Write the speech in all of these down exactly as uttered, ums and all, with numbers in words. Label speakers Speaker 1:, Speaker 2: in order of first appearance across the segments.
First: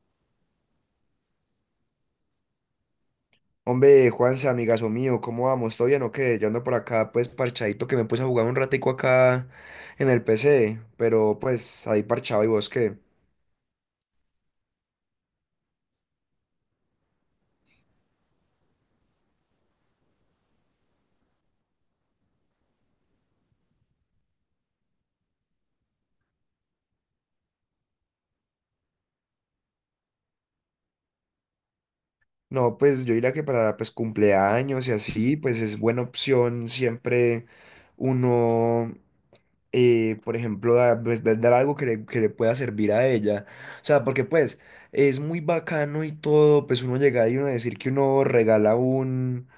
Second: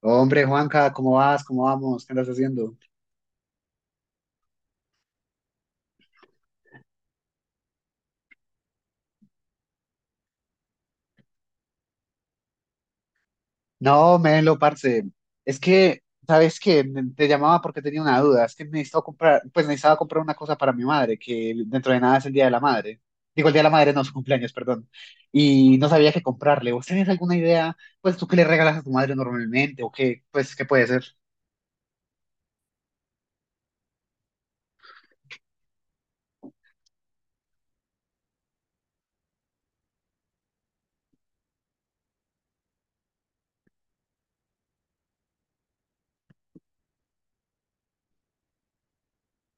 Speaker 1: Hombre, Juanca, ¿cómo vas? ¿Cómo vamos? ¿Qué andas haciendo?
Speaker 2: Hombre, Juanse, amigazo mío, ¿cómo vamos? ¿Todo bien o qué? Yo ando por acá, pues, parchadito, que me puse a jugar un ratico acá en el P C, pero, pues, ahí parchado, ¿y vos qué?
Speaker 1: No, Melo, parce. Es que, ¿sabes qué? N- Te llamaba porque tenía una duda. Es que necesitaba comprar, pues necesitaba comprar una cosa para mi madre, que dentro de nada es el Día de la Madre. Digo, el Día de la Madre no, su cumpleaños, perdón. Y no sabía qué comprarle. ¿Vos tenés alguna idea? Pues tú qué le regalas a tu madre normalmente o qué, pues, qué puede ser.
Speaker 2: No, pues, yo diría que para, pues, cumpleaños y así, pues, es buena opción siempre uno, eh, por ejemplo, da- pues, da- dar algo que le, que le pueda servir a ella. O sea, porque, pues, es muy bacano y todo, pues, uno llega y uno decir que uno regala un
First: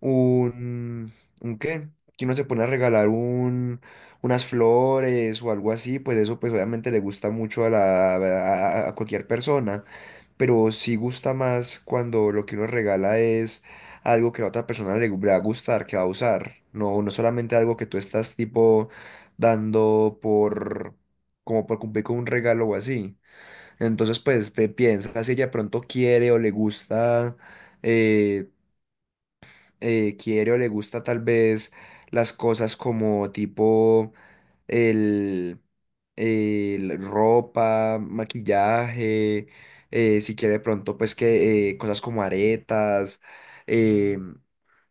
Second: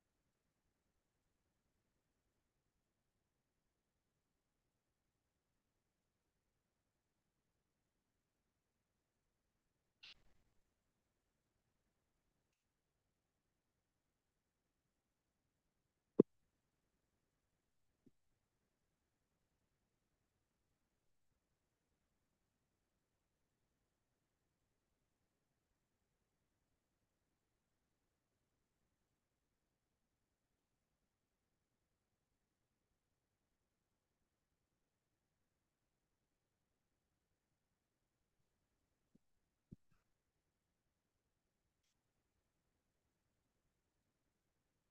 Speaker 2: un, ¿un qué? Que uno se pone a regalar un, unas flores o algo así, pues eso pues obviamente le gusta mucho a la, a, a cualquier persona, pero sí gusta más cuando lo que uno regala es algo que a la otra persona le, gu- le va a gustar, que va a usar, no, no solamente algo que tú estás tipo dando por... como por cumplir con un regalo o así. Entonces, pues, pe- piensa si ella pronto quiere o le gusta eh, eh, quiere o le gusta tal vez las cosas como tipo el, el ropa, maquillaje, eh, si quiere de pronto pues que eh, cosas como aretas, eh,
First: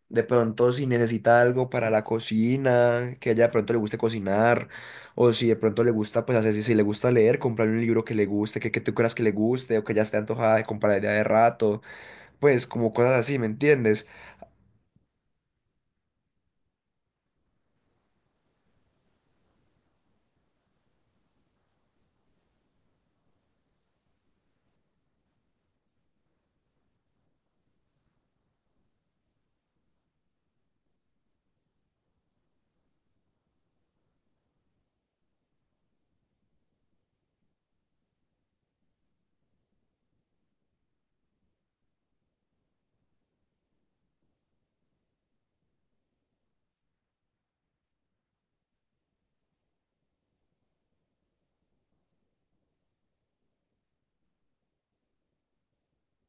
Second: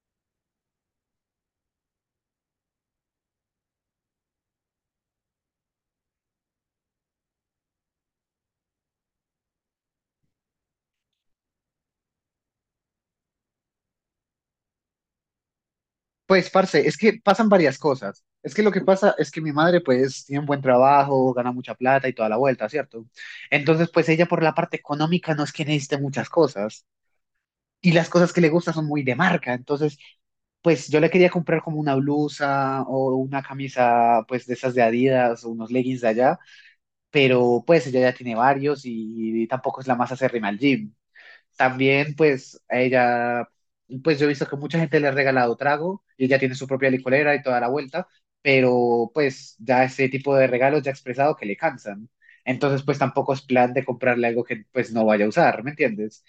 Speaker 2: de pronto si necesita algo para la cocina, que a ella de pronto le guste cocinar, o si de pronto le gusta pues hacer, si, si le gusta leer, comprarle un libro que le guste, que, que tú creas que le guste, o que ya esté antojada de comprar ya de rato, pues como cosas así, ¿me entiendes?
Speaker 1: Pues, parce, es que pasan varias cosas. Es que lo que pasa es que mi madre, pues, tiene un buen trabajo, gana mucha plata y toda la vuelta, ¿cierto? Entonces, pues, ella por la parte económica no es que necesite muchas cosas. Y las cosas que le gustan son muy de marca. Entonces, pues, yo le quería comprar como una blusa o una camisa, pues, de esas de Adidas o unos leggings de allá. Pero, pues, ella ya tiene varios y, y tampoco es la más acérrima al gym. También, pues, a ella, pues yo he visto que mucha gente le ha regalado trago y ella tiene su propia licorera y toda la vuelta, pero pues ya ese tipo de regalos ya ha expresado que le cansan. Entonces, pues tampoco es plan de comprarle algo que pues no vaya a usar, ¿me entiendes?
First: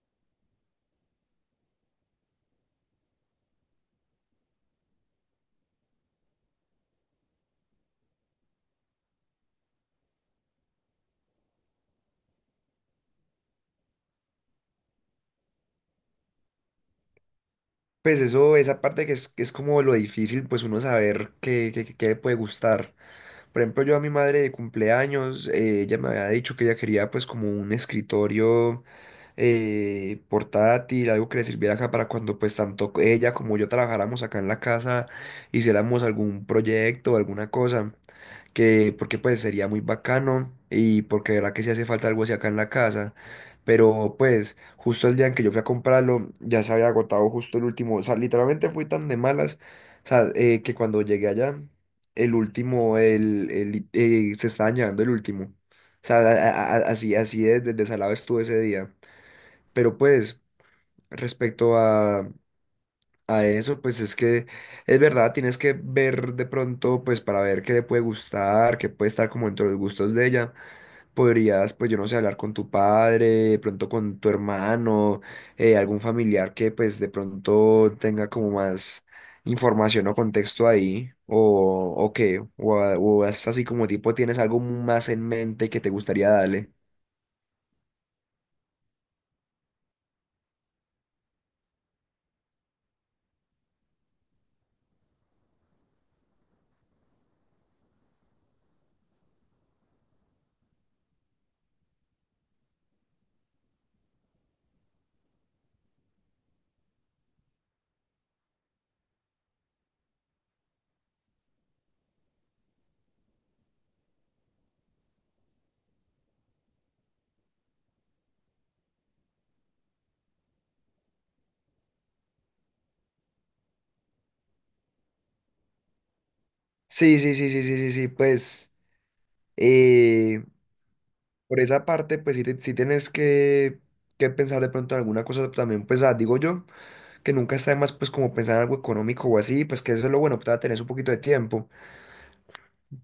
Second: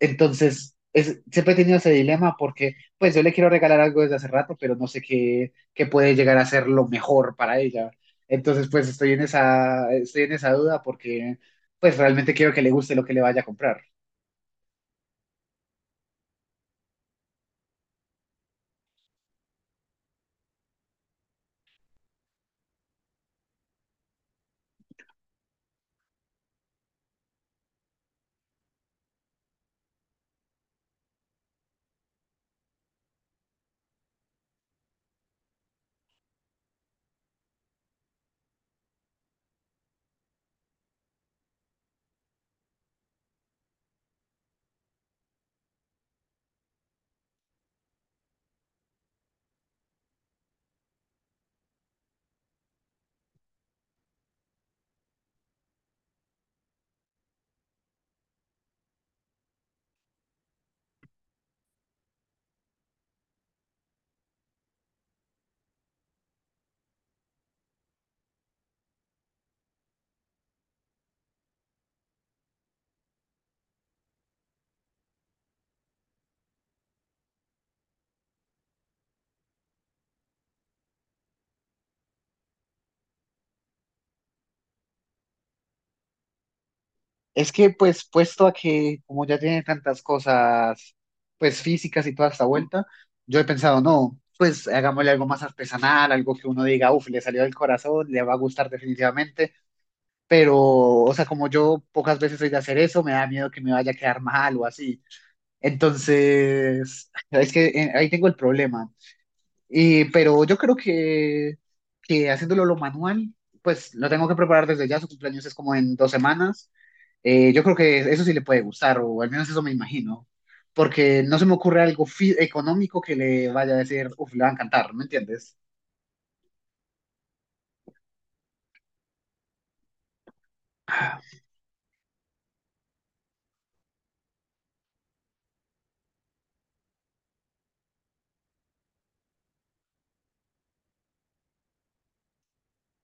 Speaker 1: Entonces, es, siempre he tenido ese dilema porque pues yo le quiero regalar algo desde hace rato, pero no sé qué, qué puede llegar a ser lo mejor para ella. Entonces, pues estoy en esa, estoy en esa duda porque pues realmente quiero que le guste lo que le vaya a comprar.
Speaker 2: Pues eso, esa parte que es, que es como lo difícil, pues uno saber qué, qué- qué- qué le puede gustar. Por ejemplo, yo a mi madre de cumpleaños, eh, ella me había dicho que ella quería pues como un escritorio eh, portátil, algo que le sirviera acá para cuando pues tanto ella como yo trabajáramos acá en la casa, hiciéramos algún proyecto, alguna cosa que porque pues sería muy bacano y porque de verdad que si hace falta algo así acá en la casa, pero pues justo el día en que yo fui a comprarlo ya se había agotado justo el último, o sea, literalmente fui tan de malas, o sea, eh, que cuando llegué allá, el último, el, el- eh, se estaba llevando el último, o sea, a- a- a- así, así de, de desalado estuve ese día, pero pues respecto a a eso, pues es que es verdad, tienes que ver de pronto, pues para ver qué le puede gustar, qué puede estar como dentro de los gustos de ella, podrías, pues yo no sé, hablar con tu padre, de pronto con tu hermano, eh, algún familiar que pues de pronto tenga como más información o contexto ahí, o, o qué, o, a- o es así como tipo tienes algo más en mente que te gustaría darle.
Speaker 1: Es que pues puesto a que como ya tiene tantas cosas pues físicas y toda esta vuelta, yo he pensado, no, pues hagámosle algo más artesanal, algo que uno diga, uff, le salió del corazón, le va a gustar definitivamente, pero o sea, como yo pocas veces soy de hacer eso, me da miedo que me vaya a quedar mal o así. Entonces, es que eh, ahí tengo el problema. Y, pero yo creo que, que haciéndolo lo manual, pues lo tengo que preparar desde ya. Su cumpleaños es como en dos semanas. Eh, yo creo que eso sí le puede gustar, o al menos eso me imagino, porque no se me ocurre algo fi- económico que le vaya a decir, uff, le va a encantar, ¿me entiendes?
Speaker 2: Sí, sí, sí, sí, sí, sí, sí. pues... Por esa parte, pues sí, te- sí tienes que, que pensar de pronto en alguna cosa también, pues ah, digo yo, que nunca está de más pues como pensar en algo económico o así, pues que eso es lo bueno, pues tener un poquito de tiempo,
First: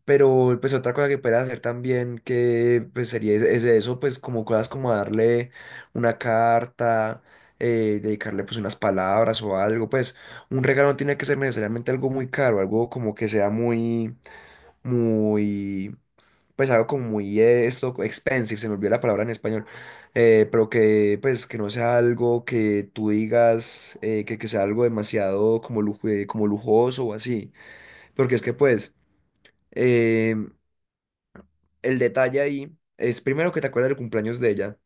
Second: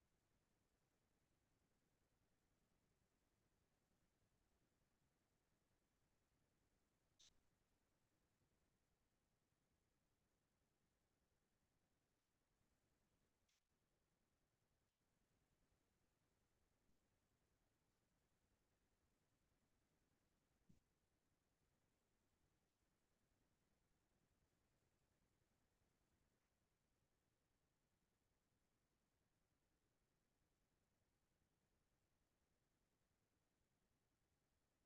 Speaker 2: pero pues otra cosa que puedes hacer también que pues sería es, es eso, pues como cosas como darle una carta, eh, dedicarle pues unas palabras o algo, pues un regalo no tiene que ser necesariamente algo muy caro, algo como que sea muy, muy pues algo como muy eh, esto, expensive, se me olvidó la palabra en español, eh, pero que pues que no sea algo que tú digas, eh, que, que sea algo demasiado como, lujo, eh, como lujoso o así, porque es que pues eh, el detalle ahí es primero que te acuerdes del cumpleaños de ella.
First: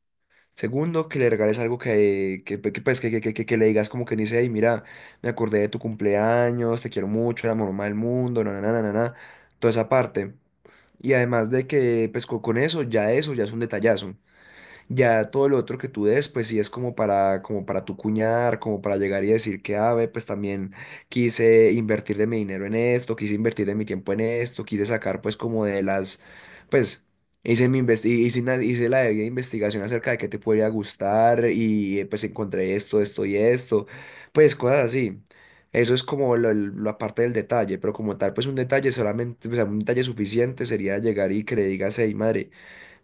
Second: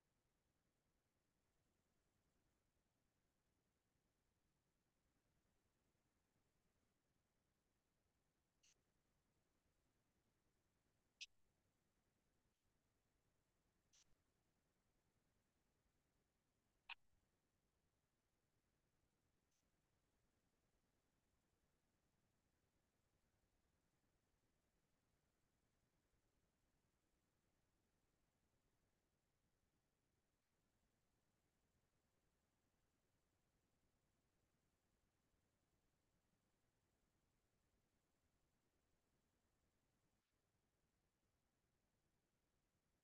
Speaker 2: Segundo, que le regales algo que, que, que, pues, que, que, que, que- que le digas como que dice, hey, mira, me acordé de tu cumpleaños, te quiero mucho, eres la mamá del mundo, na, na, na, na, na, na, toda esa parte. Y además de que, pues co- con eso, ya eso ya es un detallazo. Ya todo lo otro que tú des, pues sí es como para, como para tu cuñar, como para llegar y decir que, ah, ve, pues también quise invertir de mi dinero en esto, quise invertir de mi tiempo en esto, quise sacar pues como de las, pues hice mi investi- hice, una- hice la debida investigación acerca de qué te podría gustar y eh, pues encontré esto, esto y esto, pues cosas así. Eso es como lo- lo- la parte del detalle, pero como tal, pues un detalle solamente, o sea, un detalle suficiente sería llegar y que le digas, hey, madre.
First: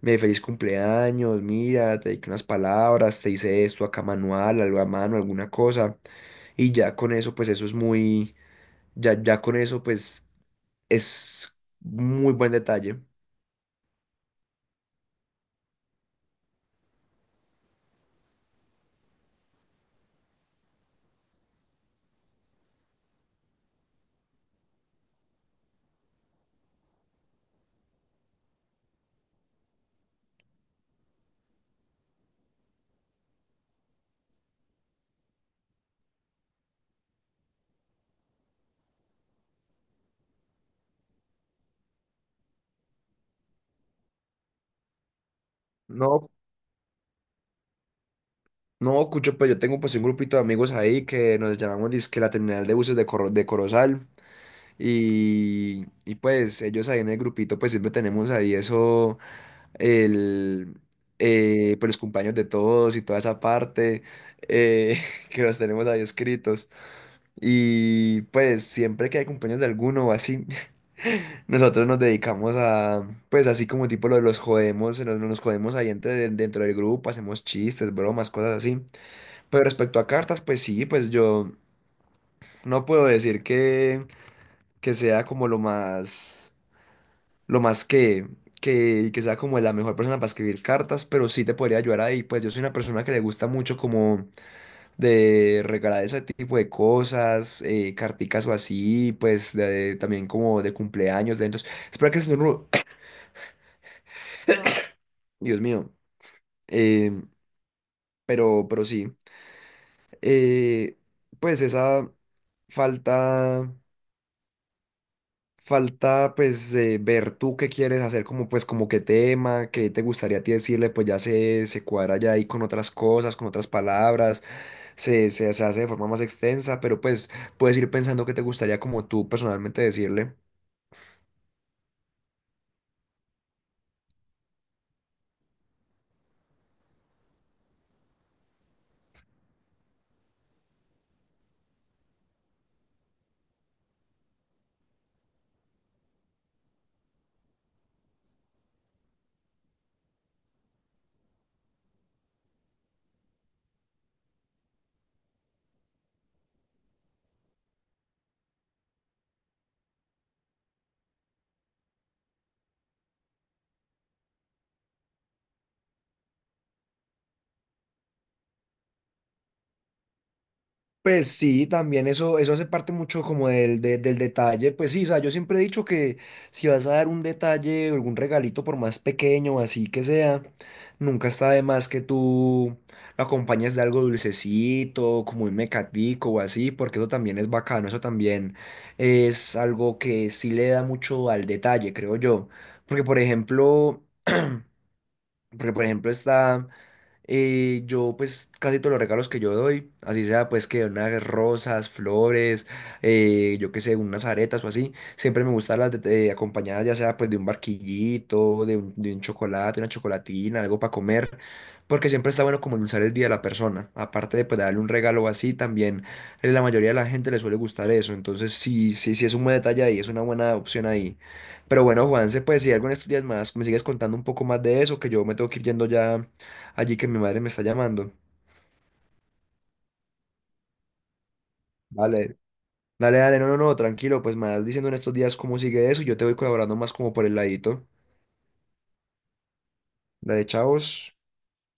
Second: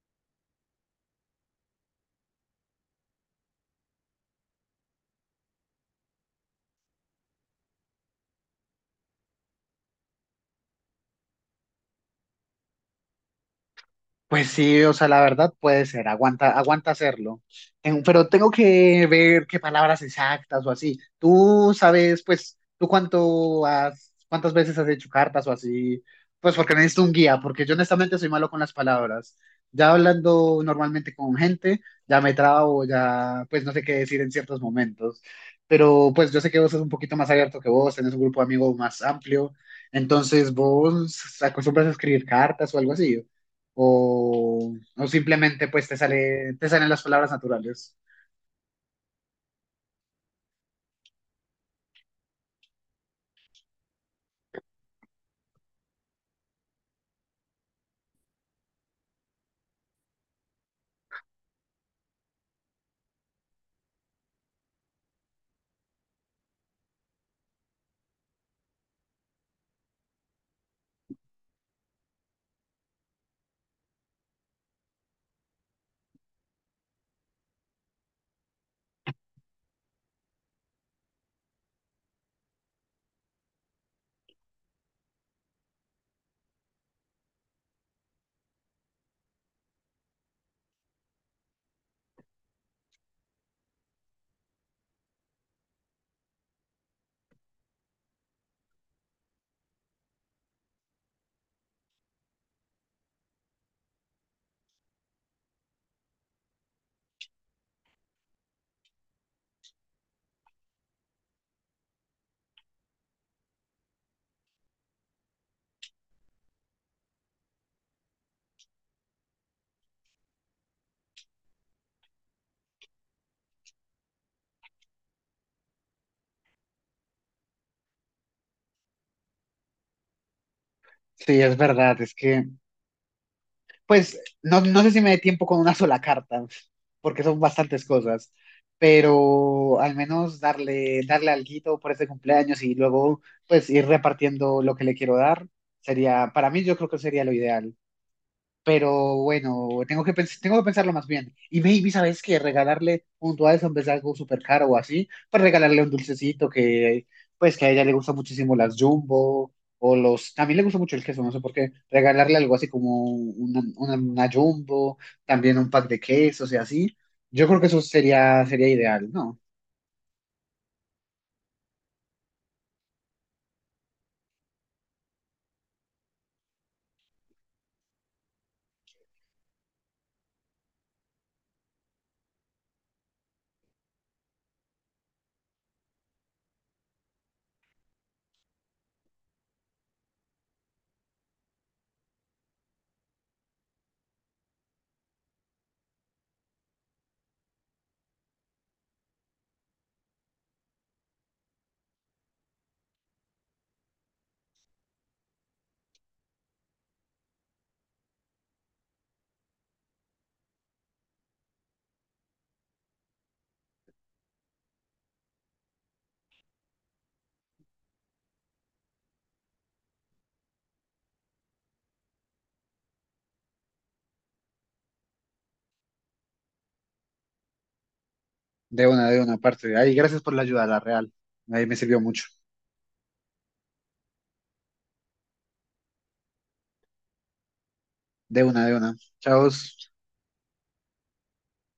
Speaker 2: Me dice feliz cumpleaños, mira, te dediqué unas palabras, te hice esto acá manual, algo a mano, alguna cosa. Y ya con eso, pues eso es muy, ya, ya con eso, pues es muy buen detalle.
Speaker 1: Pues sí, o sea, la verdad puede ser, aguanta, aguanta hacerlo. En- pero tengo que ver qué palabras exactas o así. Tú sabes, pues, tú cuánto has, cuántas veces has hecho cartas o así, pues porque necesito un guía, porque yo honestamente soy malo con las palabras. Ya hablando normalmente con gente, ya me trabo, ya, pues no sé qué decir en ciertos momentos. Pero pues yo sé que vos sos un poquito más abierto que vos, tenés un grupo de amigos más amplio, entonces vos acostumbras a escribir cartas o algo así o, o simplemente pues te
Speaker 2: No,
Speaker 1: sale, te salen las palabras naturales.
Speaker 2: no, Cucho, pues yo tengo pues un grupito de amigos ahí que nos llamamos dizque la terminal de buses de, Corro- de Corozal. Y, y pues ellos ahí en el grupito, pues siempre tenemos ahí eso el, eh, pues los cumpleaños de todos y toda esa parte eh, que los tenemos ahí escritos. Y pues siempre que hay cumpleaños de alguno o así, nosotros nos dedicamos a, pues así como tipo lo de los jodemos, nos, nos jodemos ahí entre, dentro del grupo, hacemos chistes, bromas, cosas así. Pero respecto a cartas, pues sí, pues yo no puedo decir que, que sea como lo más... lo más que, que, que sea como la mejor persona para escribir cartas, pero sí te podría ayudar ahí. Pues yo soy una persona que le gusta mucho como de regalar ese tipo de cosas, eh, carticas o así, pues de- también como de cumpleaños, de eventos. Espera que se me... enru- Dios mío. Eh, pero, pero sí. Eh, pues esa falta. Falta, pues, eh, ver tú qué quieres hacer, como pues como qué tema, qué te gustaría a ti decirle, pues ya se, se cuadra ya ahí con otras cosas, con otras palabras, se, se, se hace de forma más extensa, pero pues puedes ir pensando qué te gustaría como tú personalmente decirle.
Speaker 1: Sí, es verdad, es que pues no, no sé si me dé tiempo con una sola carta, porque son bastantes cosas, pero al menos darle, darle alguito por este cumpleaños y luego pues ir repartiendo lo que le quiero dar, sería, para mí yo creo que sería lo ideal. Pero bueno, tengo que, pens- tengo que pensarlo más bien. Y maybe, ¿sabes que Regalarle un dulce en vez de algo súper caro o así, pues regalarle un dulcecito que, pues que a ella le gusta muchísimo las Jumbo o los... También le gusta mucho el queso, no sé por qué. Regalarle algo así como una, una, una Jumbo, también un pack de quesos y así. Yo creo que eso sería, sería ideal, ¿no?
Speaker 2: Pues sí, también eso, eso hace parte mucho como del, de- del detalle. Pues sí, o sea, yo siempre he dicho que si vas a dar un detalle, o algún regalito, por más pequeño, o así que sea, nunca está de más que tú lo acompañes de algo dulcecito, como un mecatico o así, porque eso también es bacano, eso también es algo que sí le da mucho al detalle, creo yo. Porque, por ejemplo, Porque, por ejemplo, está. Eh, yo pues casi todos los regalos que yo doy, así sea pues que unas rosas, flores, eh, yo qué sé, unas aretas o así, siempre me gustan las de- de- acompañadas ya sea pues de un barquillito, de un, de un chocolate, una chocolatina, algo para comer, porque siempre está bueno como endulzar el día a la persona, aparte de pues darle un regalo así también, eh, la mayoría de la gente le suele gustar eso, entonces sí, sí, sí es un buen detalle ahí, es una buena opción ahí. Pero bueno, Juanse, pues si algo en estos días más me sigues contando un poco más de eso, que yo me tengo que ir yendo ya allí que mi madre me está llamando.
Speaker 1: De una, de una parte. Ay, gracias por la ayuda, la real. Ahí me sirvió mucho.
Speaker 2: Dale, dale, dale, no, no, no, tranquilo, pues me vas diciendo en estos días cómo sigue eso y yo te voy colaborando más como por el ladito.
Speaker 1: De una, de una. Chao.
Speaker 2: Dale, chavos.